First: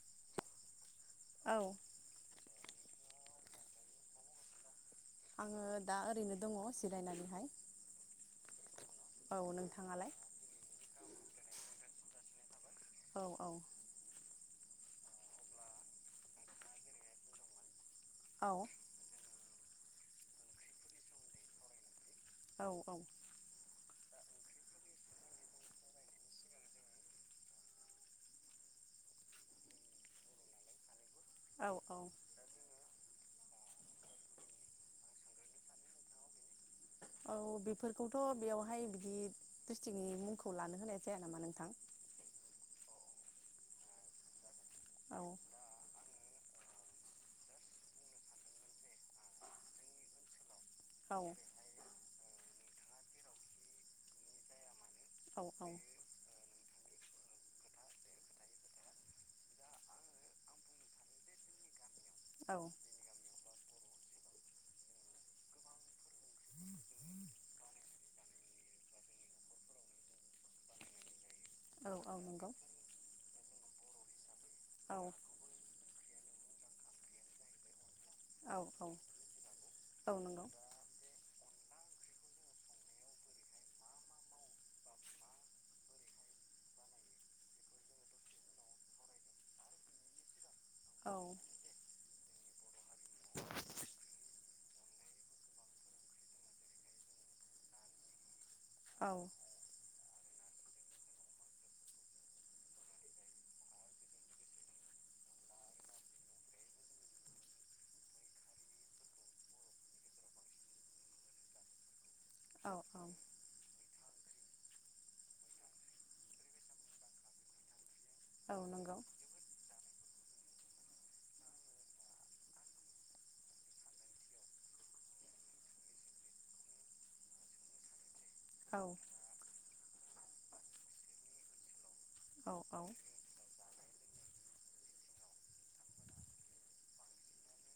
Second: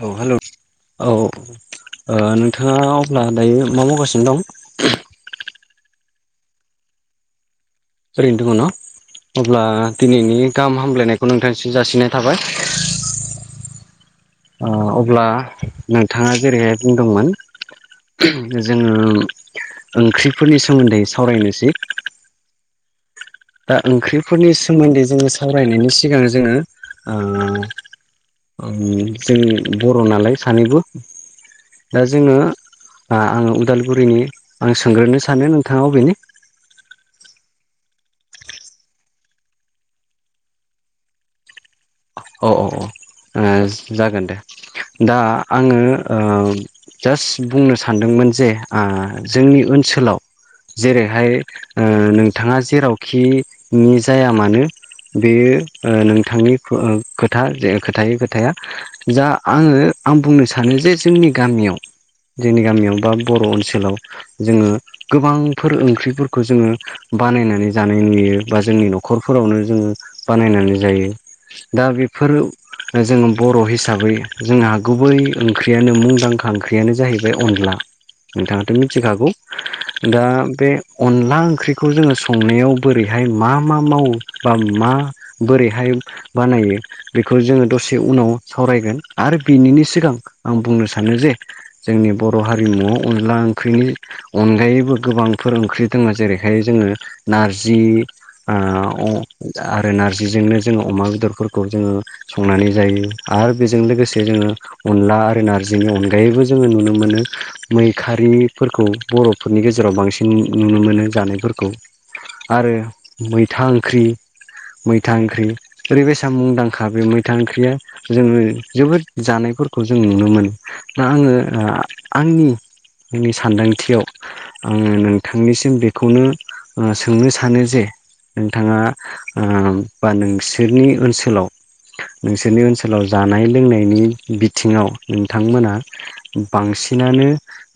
औ हेलौ औ ओ नोंथाङा अब्ला दायो मा मावगासिनो दं? आङो दा ओरैनो दङ जिरायनानैहाय। ओरैनो दङ ना औ अब्ला नोंथाङालाय? दिनैनि गाहाम हामब्लायनायखौ नोंथांसिम जासिनाय थाबाय। औ औ ओ अब्ला नोंथाङा जेरैहाय बुंदोंमोन औ जोङो ओंख्रिफोरनि सोमोन्दै सावरायनोसै औ औ दा ओंख्रिफोरनि सोमोन्दै जोङो सावरायनायनि सिगां जोङो ओ ओं जों बर' नालाय सानैबो औ औ दा जोङो आङो उदालगुरिनि आं सोंग्रोनो सानो नोंथाङा अबेनि? औ बेफोरखौथ' बेयावहाय बिदि द्रिस्टि्कनि मुंखौ लानो होनाया जाया नामा नोंथां औ औ औ जागोन दे दा औ आङो ओ जास्ट बुंनो सानदोंमोन जे जोंनि ओनसोलाव औ जेरैहाय ओ नोंथाङा जेरावखिनि जाया मानो औ बेयो ओ औ नोंथांनि खोथा जे खोथायै खोथाया जा आङो आं बुंनो सानो जे जोंनि गामियाव औ जोंनि गामियाव बा बर' ओनसोलाव जोङो गोबांफोर ओंख्रिफोरखौ जोङो बानायनानै जानाय नुयो बा जोंनि न'खरफोरावनो जोङो बानायनानै जायो दा औ औ बेफोर नंगौ जोङो बर' हिसाबै जोंहा औ गुबै ओंख्रियानो मुंदांखा ओंख्रियानो जाहैबाय अनला औ नोंथाङाथ औ मिथिखाखौ औ दा नंगौ बे अनला ओंख्रिखौ जोङो संनायाव बोरैहाय मा मा मावो बा मा बोरैहाय बानायो बेखौ जोङो दसे उनाव सावरायगोन आरो बिनिनि सिगां आं बुंनो सानो औ सानो जे जोंनि बर' हारिमुआव अनला ओंख्रिनि अनगायैबो गोबांफोर ओंख्रि दङ जेरैहाय जोङो नारजि आ औ ओ रो नारजिजोंनो जोङो अमा बेदरफोरखौ जोङो संनानै जायो आरो बेजों लोगोसे जोङो अनला आरो नार्जिनि अनगायैबो जोङो नुनो मोनो मैखारिफोरखौ बर'फोरनि गेजेराव बांसिन नुनो मोनो जानायफोरखौ औ आरो मैथा ओंख्रि मैथा ओंख्रि ओरैबायसा मुंदांखा बे मैथा ओंख्रिया जोङो औ नंगौ जोबोद जानायफोर खौ जों नुनो मोनो दा आङो आ आंनि सानदांथियाव आङो नोंथांनिसिम बेखौनो ओ सोंनो सानो जे नोंथाङा औ ओ बा नोंसोरनि ओनसोलाव औ नोंसोरनि औ ओनसोलाव जानाय लोंनायनि बिथिङाव नोंथांमोना बांसिनानो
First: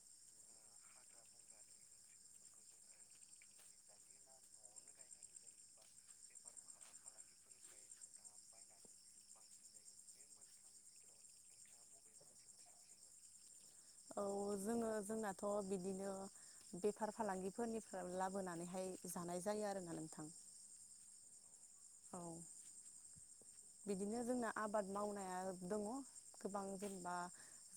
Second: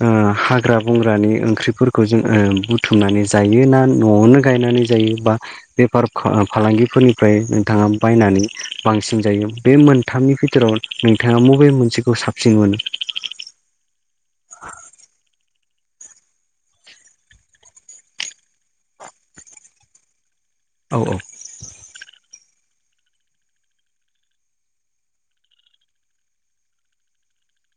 ओ हाग्रा बंग्रानि ओंख्रिफोरखौ जों बुथुमनानै जायो ना न'आवनो गायनानै जायो बा बेफार फालांगिफोरनिफ्राय नोंथाङा बायनानै बांसिन जायो बे मोनथामनि बिथोराव नोंथाङा मबे मोनसेखौ साबसिन मोनो? औ जोङो जोंनाथ' बिदिनो बेफार फालांगिफोरनिफ्राय लाबोनानै हाय जानाय जायो आरोना नोंथां औ औ बिदिनो जोंना आबाद मावनाया दङ गोबां जेनेबा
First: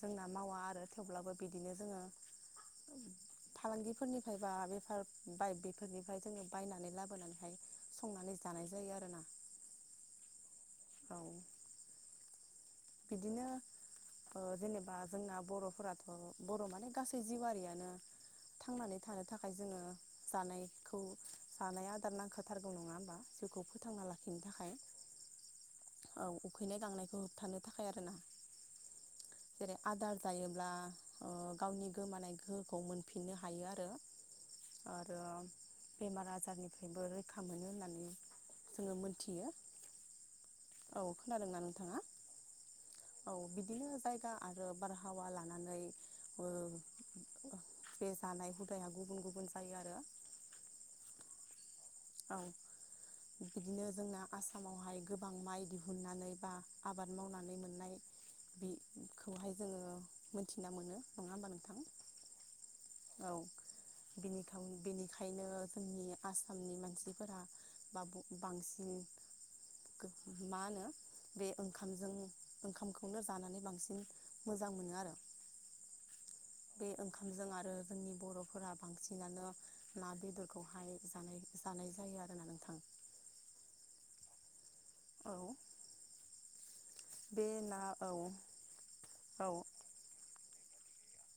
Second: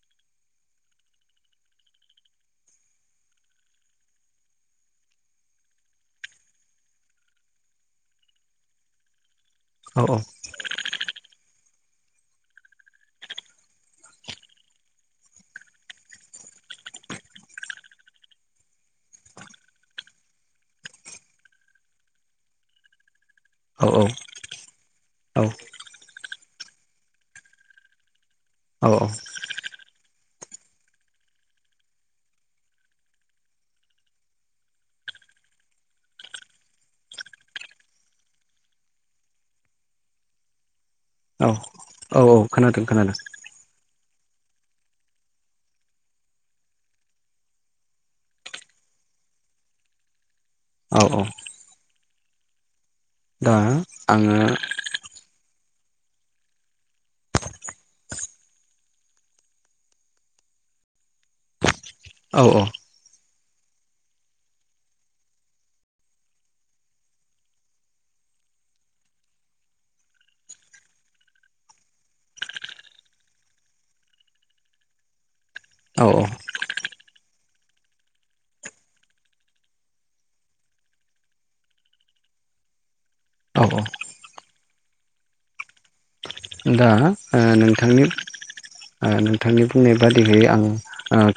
जोंना मावा आरो थेवब्लाबो बिदिनो जोङो [inaudible] फालांगिफोरनिफ्राय बा बेफार बाय बेफोरनिफ्राय जोङो बायनानै लाबोनानैहाय संनानै जानाय जायो आरोना औ औ औउ बिदिनो ओ जेनेबा जोंना बर' फोराथ' बर' माने गासै जिउआरियानो थांनानै थानो थाखाय जोङो जानायखौ जानाय आदार नांखा थारगौ नङा होमबा जिउखौ औ फोथांना लाखिनो थाखाय औ औ उखैनाय गांनायखौ थानो थाखाय आरोना औ औ जेरै आदार अब्ला ओ गावनि गोमानाय गोहोखौ मोनफिननो हायो आरो आरो बेमार आजारनिफ्रायबो रैखा मोनो होननानै जोङो मोनथियो [inaudible] औ खोनादोंना नोंथाङा औ औ खोनादों खोनादों औ बिदिनो जायगा आरो बारहावा जानानै ओ बे जानाय हुदाया गुबुन गुबुन जायो आरो औ औ औ दा बिदिनो जोंना आङो आसामावहाय गोबां माइ दिहुननानै बा आबाद मावनानै मोननाय बि खौहाय जोङो मोनथिना मोनो नङा होमबा नोंथां औ औ औ बिनिखायनो जोंनि आसामनि मान मानसिफोरा बा बांसिन मा होनो बे ओंखामजों ओंखामखौनो जानानै बांसिन मोजां मोनो आरो औ-औ बे ओंखामजों आरो जोंनि बर'फोरा बांसिनानो ना बेदरखौहाय जानाय जानाय जायो आरोना नोंथां औ-औ औ दा ओ बे ना नोंथांनि औ ओ औ नोंथांनि बुंनाय बादिहै आं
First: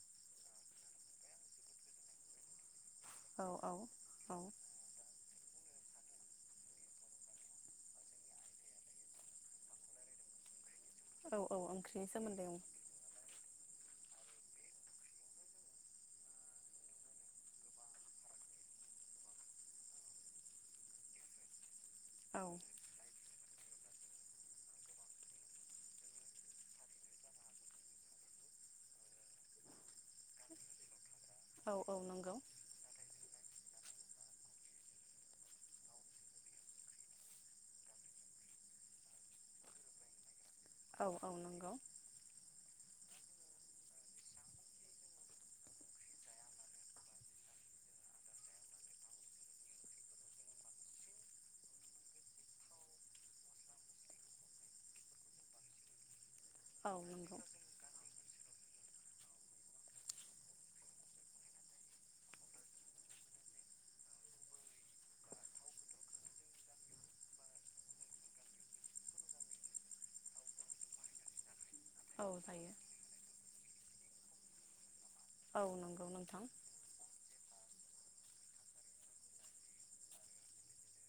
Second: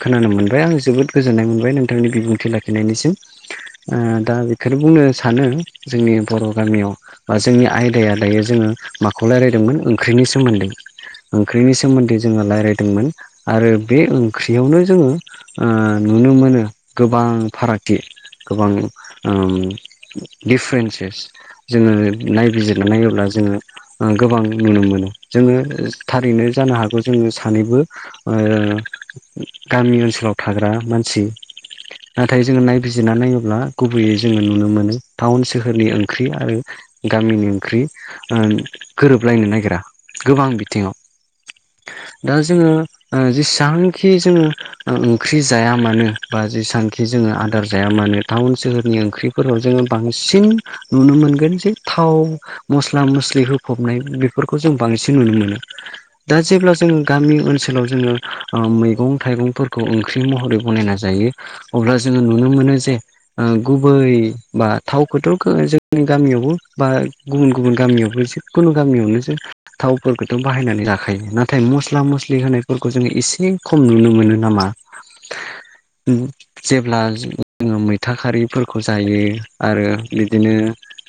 खोनानो मोनबाय आं जोबोद गोजोननाय मोनबाय नोंथांनि बिबुंथि लाखिनायनिसिम औ औ ओ दा औ बेखौनो बुंनो सानो जोंनि बर' गामियाव बा जोंनि आयदाया दायो जोङो माखौ रायलायदोंमोन ओंख्रिनि सोमोन्दै ओंख्रिनि सोमोन्दै जोङो रायलायदोंमोन आरो बे ओंख्रियावनो जोङो ओ नुनो मोनो गोबां फारागथि गोबां ओम दिफारेन्सेस जोङो औ नायबिजिरनानै नायोब्ला जोङो गोबां नुनो मोनो जोङो थारैनो जानो हागौ जोङो सानैबो ओ गामि ओनसोलाव थाग्रा मानसि औ औ नंगौ नाथाय जोङो नाय बिजिरना नायोब्ला गुबैयै जोङो नुनो मोनो टाउन सोहोरनि ओंख्रि आरो गामिनि ओंख्रि गोरोबलायनो नागिरा गोबां बिथिङाव औ-औ नंगौ दा जोङो ओ जेसांखि जोङो ओंख्रि जाया मानो बा जेसांखि जोङो आदार जाया मानो टाउन सोहोरनि ओंख्रि फोराव जोङो बांसिन नुनो मोनगोन जे थाव मस्ला मस्लि होफबनाय बेफोरखौ जों बांसिन नुनो मोनो दा जेब्ला जों औ गामि नंगौ ओनसोल ओनसोलाव जोङो ओ मैगं थाइगंफोरखौ ओंख्रि महरै बनायना जायो अब्ला जोङो नुनो मोनो जे गुबै बा थावखौथ' जोंनि गामियावबो बा गुबुन गुबुन गामियावबो जिखुनु गामियावनो जों थावफोरखौथ' बाहायनानै लाखा खायो नाथाय मस्ला औ मस्लि जायो होनायफोरखौ जोङो एसे खम नुनो मोनो नामा औ नंगौ नोंथां जेब्ला जोङो मैथा खारिफोरखौ जायो आरो बिदिनो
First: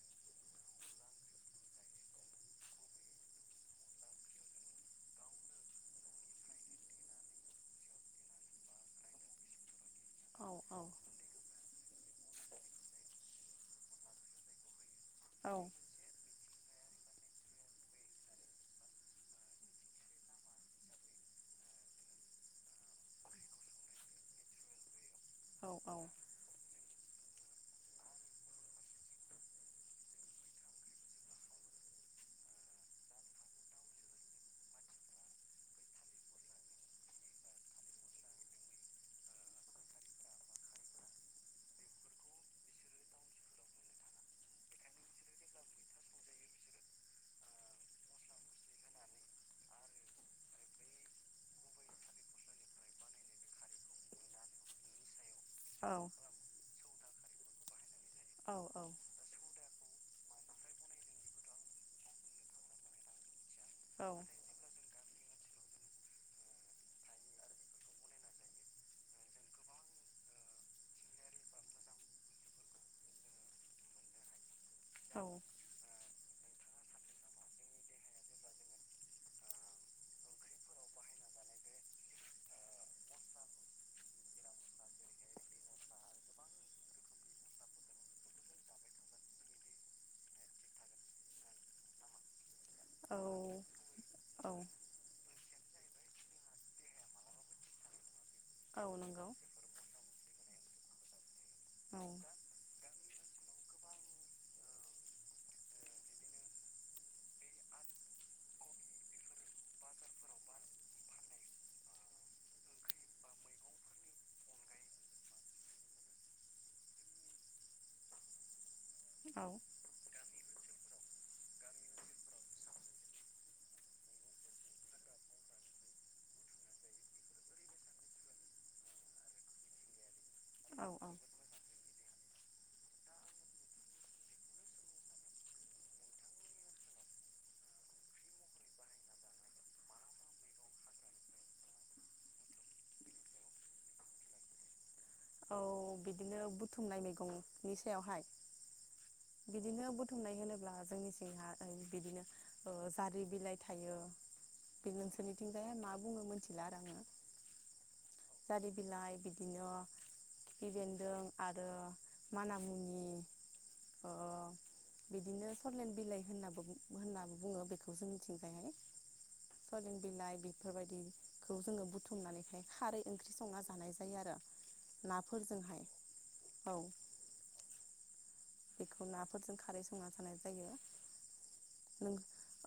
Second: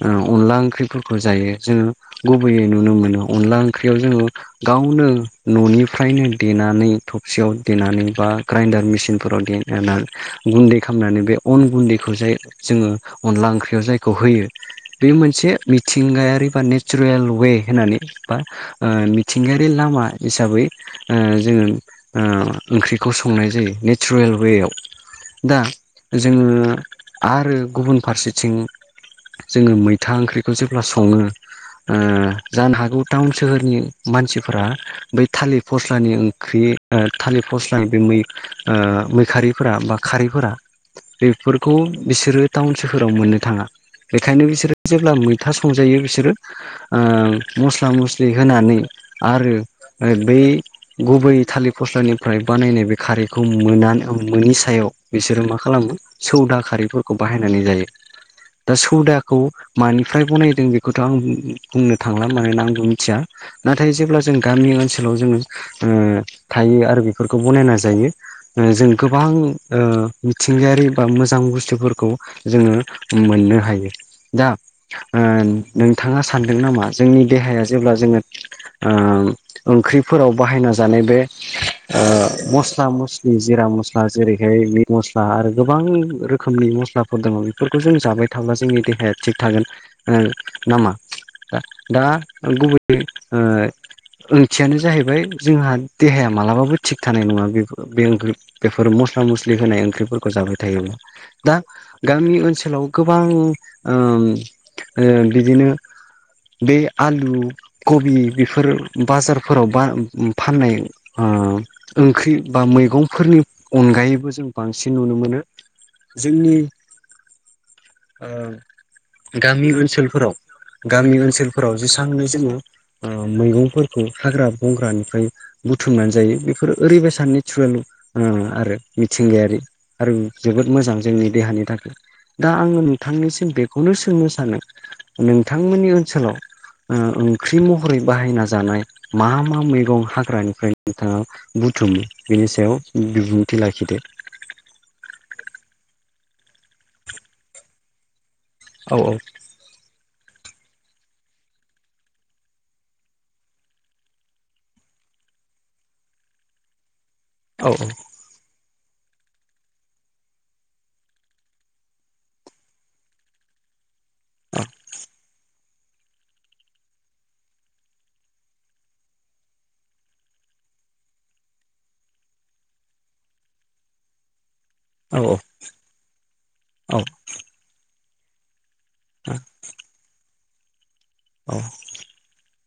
ओ अनला ओंख्रिफोरखौ जायो जोङो गुबैयै नुनो मोनो अनला ओंख्रियाव जोङो गावनो न'निफ्रायनो देनानै थबसेयाव देनानै बा ग्राइडार मेसिन प्र'दिन एनान औ गुन्दै औ खामनानै बे अन गुन्दैखौ जाय जोङो अनला ओंख्रियाव जायखौ होयो बे मोनसे औ मिथिंगायारि बा नेचारेल उए होननानै बा थिंगायारि लामा हिसाबै ओ जोङो ओंख्रिखौ संनाय जायो नेचारेल उएआव दा औ जोङो आरो गुबुन फारसेथिं जोङो मैथा ओंख्रिखौ जेब्ला सङो ओ जानो हागौ टाउन सोहोरनि मानसिफोरा बै थालिर फस्लानि ओंख्रि ओ थालिर फस्लानि बे मै ओ मैखारिफोरा बा खारैफोरा बेफोरखौ बिसोरो टाउन सोहोराव मोननो थाङा। बेखायनो बिसोरो जेब्ला मैथा संजायो बिसोरो ओ मस्ला मस्लि होनानै आरो बै गुबै थालिर फस्लानिफ्राय बानायनाय बे खारैखौ मोना मोनि सायाव बिसोरो मा खा औ खालामो सौदा खारैफोरखौ बाहायनानै जायो औ दा औ सौदा खौ मानिफ्राय बनायदों बेखौथ' उ उआं बुंनो थांला मानोना आंबो मिथिया। नाथाय औ जेब्ला जों गामि ओनसोलाव जोङो ओ थायो आरो बेफोरखौ बनायना जायो ओ जों गोबां ओ मिथिंगायारि बा मोजां बुस्थुफोरखौ जोङो मोननो हायो दा ओ नोंथाङा सानदों नामा जोंनि देहाया जेब्ला जोङो ओम ओंख्रिफोराव बाहायना जानाय बे ओ मस्ला मस्लि जिरा मस्ला जेरैहाय मिट मस्ला आरो गोबां रोखोमनि मस्ला फोर दङ' बेफोरखौ जों जाबाय थाब्ला जोंनि देहाया थिग थागोन ओ नामा? दा-दा गुबै ओ औ ओंथियानो जाहैबाय जोंहा देहाया मालाबाबो थिग थानाय नङा बेफो बे ओंख्रि औ बेफोर मस्ला नंगौ मस्लि होनाय ओंख्रिफोरखौ जाबाय थायोब्ला दा औ गामि ओनसोलाव गोबां ओम ओ बिदिनो बे आलु बि बेफोर बाजारफोराव बा फाननाय ओ ओंख्रि बा मैगंफोरनि अनगायैबो जों बांसिन नुनो मोनो। जोंनि ओ औ गामि ओनसोलफोराव गामि ओनसोलफोराव जेसांनो जोङो ओ मैगंफोरखौ हाग्रा बंग्रानिफ्राय बुथुमनानै जायो बेफोरो ओरैबायसा नेसुरेल ओ आरो मिथिंगायारि। आरो जोबोद औ मोजां औ जोंनि देहानि थाखै। दा आङो नोंथांनिसिम बेखौनो सोंनो सानो नोंथांमोननि ओनसोलाव ओ ओंख्रि [unintelligible] महरै बाहायना जानाय मा मा मैगं हाग्रानिफ्राय नोंथाङा बुथुमो बिनि सायाव बिबुंथि लाखिदो। औ बिदिनो बुथुमनाय मैगंनि सायावहाय औ औ बिदिनो बुथुमनाय होनोब्ला जोंनि थिंहा ओ बिदिनो ओ जारि बिलाइ थायो बे नोंसोरनिथिंजाय मा बुङो मोन्थिला आरो आङो। औ औ जारि बिलाइ बिदिनो खिफि बेन्दों आरो मानामुनि ओ बिदिनो सरलेन बिलाइ होननाबो बु होननाबो बुङो बेखौ जोंनिथिंजायहाय सरलिन बिलाइ बेफोरबायदिखौ जोङो बुथुमनानैहाय खारै ओंख्रि संना जानाय जायो आरो। नाफोरजोंहाय औ बेखौ औ नाफोरजों खारै संना जानाय जायो। अ' नों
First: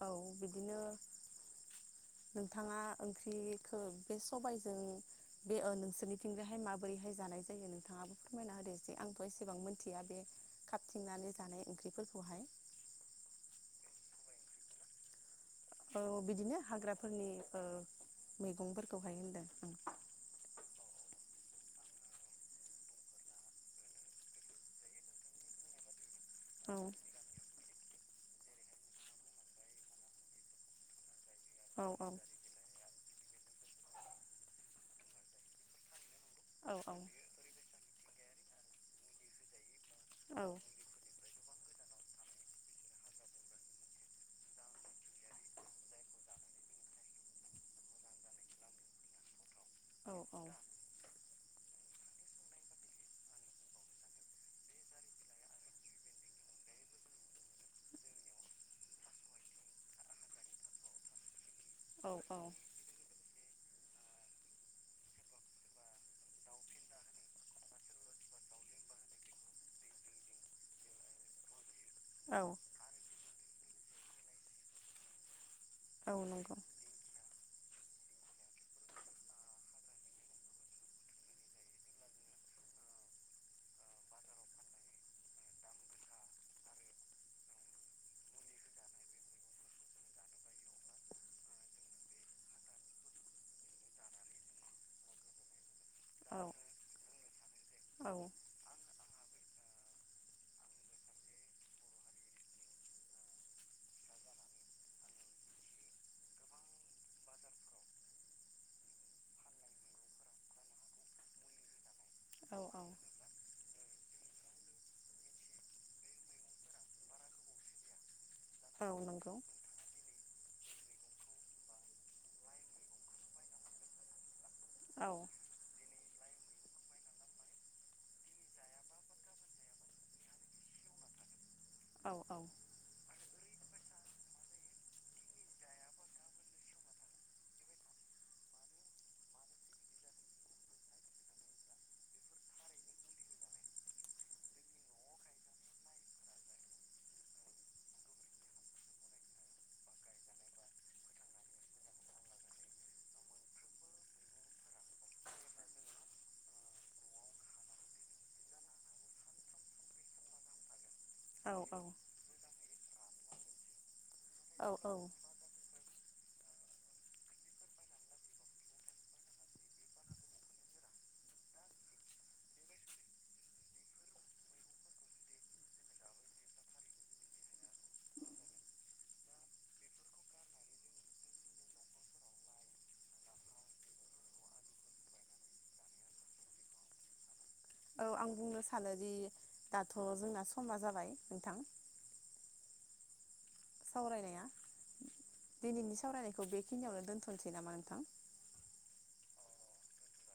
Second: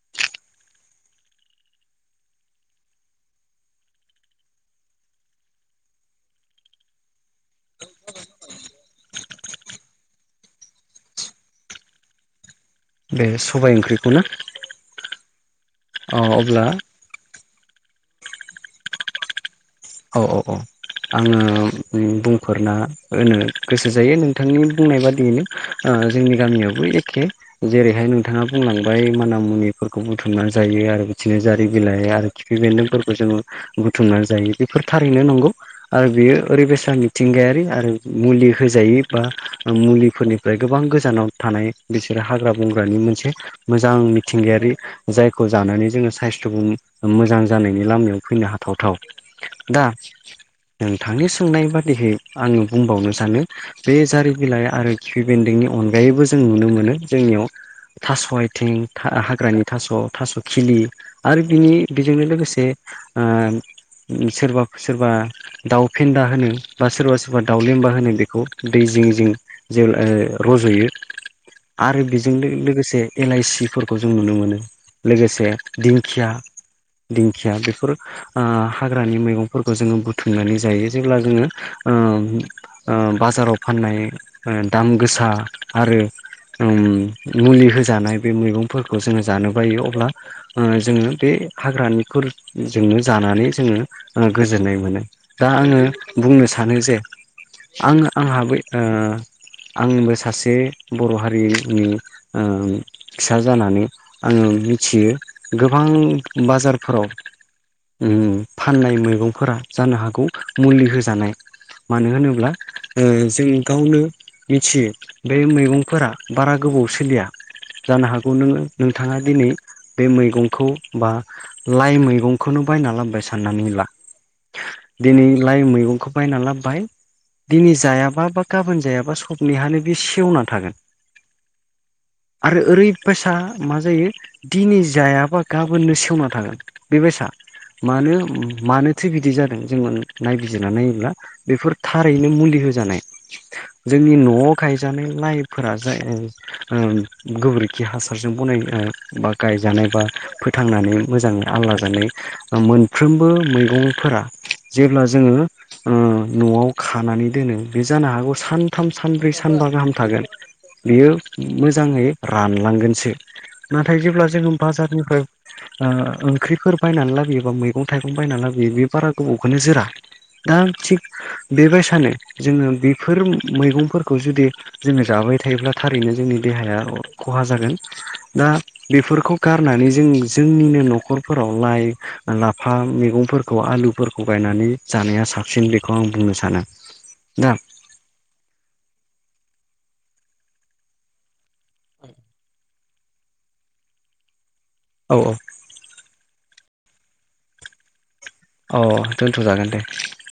औ बिदिनो नोंथाङा ओंख्रिखो बे सबायजों बे ओ नोंसोरनिथिंजायहाय माबोरैहाय जानाय जायो नोंथाङाबो फोरमायना होदो एसे आंथ' एसेबां मोनथिया बे खाबथिंनानै जानाय ओंख्रिफोरखौहाय बे सबाय ओंख्रिखौनो औ बिदिनो अब्ला हाग्राफोरनि ओ मैगंफोरखौहाय होनदों औ औ औ आङो उम बुंफोरना होनो गोसो जायो नोंथांनि बुंनाय बादियैनो ओ जोंनि औ गामियावबो एखे जेरैहाय नोंथाङा बुंलांबाय माना मुनिफोरखौ बुथुमना जायो आरो बिदिनो जारि औ बिलाइ आरोखि फि बेन्दोंफोरखौ जोङो बुथुमनानै जायो बेफोर थारैनो नंगौ आरो बेयो ओरै औ बेसा मिथिंगायारि आरो मुलि होजायै बा औ मुलिफोरनिफ्राय गोबां गोजानाव थानाय बिसोरो हाग्रा बंग्रानि मोनसे मोजां मिथिंगायारि जायखौ जानानै जोङो साइस्थ'बो मोजां जानायनि लामायाव फैनो हाथावथाव दा औ नोंथांनि सोंनाय बादियै आङो बुंबावनो सानो बे जारि बिलाइ आरो खिफि बेन्दोंनि अनगायैबो जों नुनो मोनो जोंनियाव थास' आथिं हाग्रानि थास' थास' खिलि आरो बिनि बेजोंनो औ लोगोसे ओ सोरबा सोरबा दाउ फेन्दा होनो बा सोरबा सोरबा दावलिमबा होनो बेखौ दै जिं जिं जेब्ला रज'यो आरो बेजों औ लो-लोगोसे एलआइसिफोरखौ जों नुनो मोनो लोगोसे औ दिंखिया नंगौ दिंखिया बेफोर ओ हाग्रानि मैगंफोरखौ जोङो बुथुमनानै जायो जेब्ला जोङो ओ ओ बाजाराव फाननाय दाम गोसा आरो उम मुलि होजानाय बे मैगंफोरखौ जोङो जानो बायो अब्ला ओ जोङो बे हाग्रानिखौ जोङो जानानै जोङो गोजोननाय मोनो दा आङो औ बुंनो सानो जे आंङो औ आंहाबो ओ आंबो सासे बर' हारिनि ओ‌ फिसा जानानै आङो मिथियो गोबां बाजारफोराव उम फाननाय मैगंफोरा जानो हागौ मुलि होजानाय मानो होनोब्ला औ ओ जों गावनो मिथियो बे मैगंफोरा बारा गोबाव सोलिया जानो हागौ नोङो औ नोंथाङा नंगौ दिनै बे मैगंखौ बा लाइ मैगंखौनो बायना लाबोबाय साननानै ला औ दिनैलाय मैगंखौ बायना लाबबाय दिनै जायाबा बा गाबोन जायाबा सबनिहानो बे सेवना थागोन औ आरो ओरै बायसा मा जायो दिनै जायाबा गाबोननो सेवना थागोन बे बायसा मानो मानोथो बिदि जादों जोङो नायबिजिरनानै नायोब्ला बेफोर थारैनो मुलि होजानाय जोंनि न'आव गायजानाय लाइफोरा जा ओ गोबोरखि हासारजों बनाय बा गायजानाय बा फोथांनानै मोजाङै आल लाजानाय मोनफ्रोमबो मैगंफोरा जेब्ला जोङो उम न'आव खानानै दोनो बे जानो हागौ सानथाम सानब्रै सानबा गाहाम थागोन। बियो औ मोजाङै रानलांगोनसो नाथाय जेब्ला जोङो औ औ बाजारनिफ्राय ओ ओंख्रिफोर बायनानै लाबोयो बा मैगं-थाइगं बायनानै लाबोयो बे बारा गोबावखौनो जोरा दा थिग बेबायसानो जोङो बेफोर मैगंफोरखौ जुदि जोङो जाबोबाय थायोब्ला थारैनो जोंनि देहाया खहा जागोन। दा बेफोरखौ गारनानै जों जोंनिनो न'खरफोराव लाइ ला फा मैगंफोरखौ आलुफोरखौ गायनानै जानाया साबसिन बेखौ आं बुंनो सानो दा। औ आं बुंनो सानोदि दाथ' जोंना समा जाबाय नोंथां। [inaudible] सावरायनाया औ औ। दिनैनि सावरायनायखौ बेखिनियावनो दोनथ'नोसै नामा नोंथां अ दोनथ'जागोन दे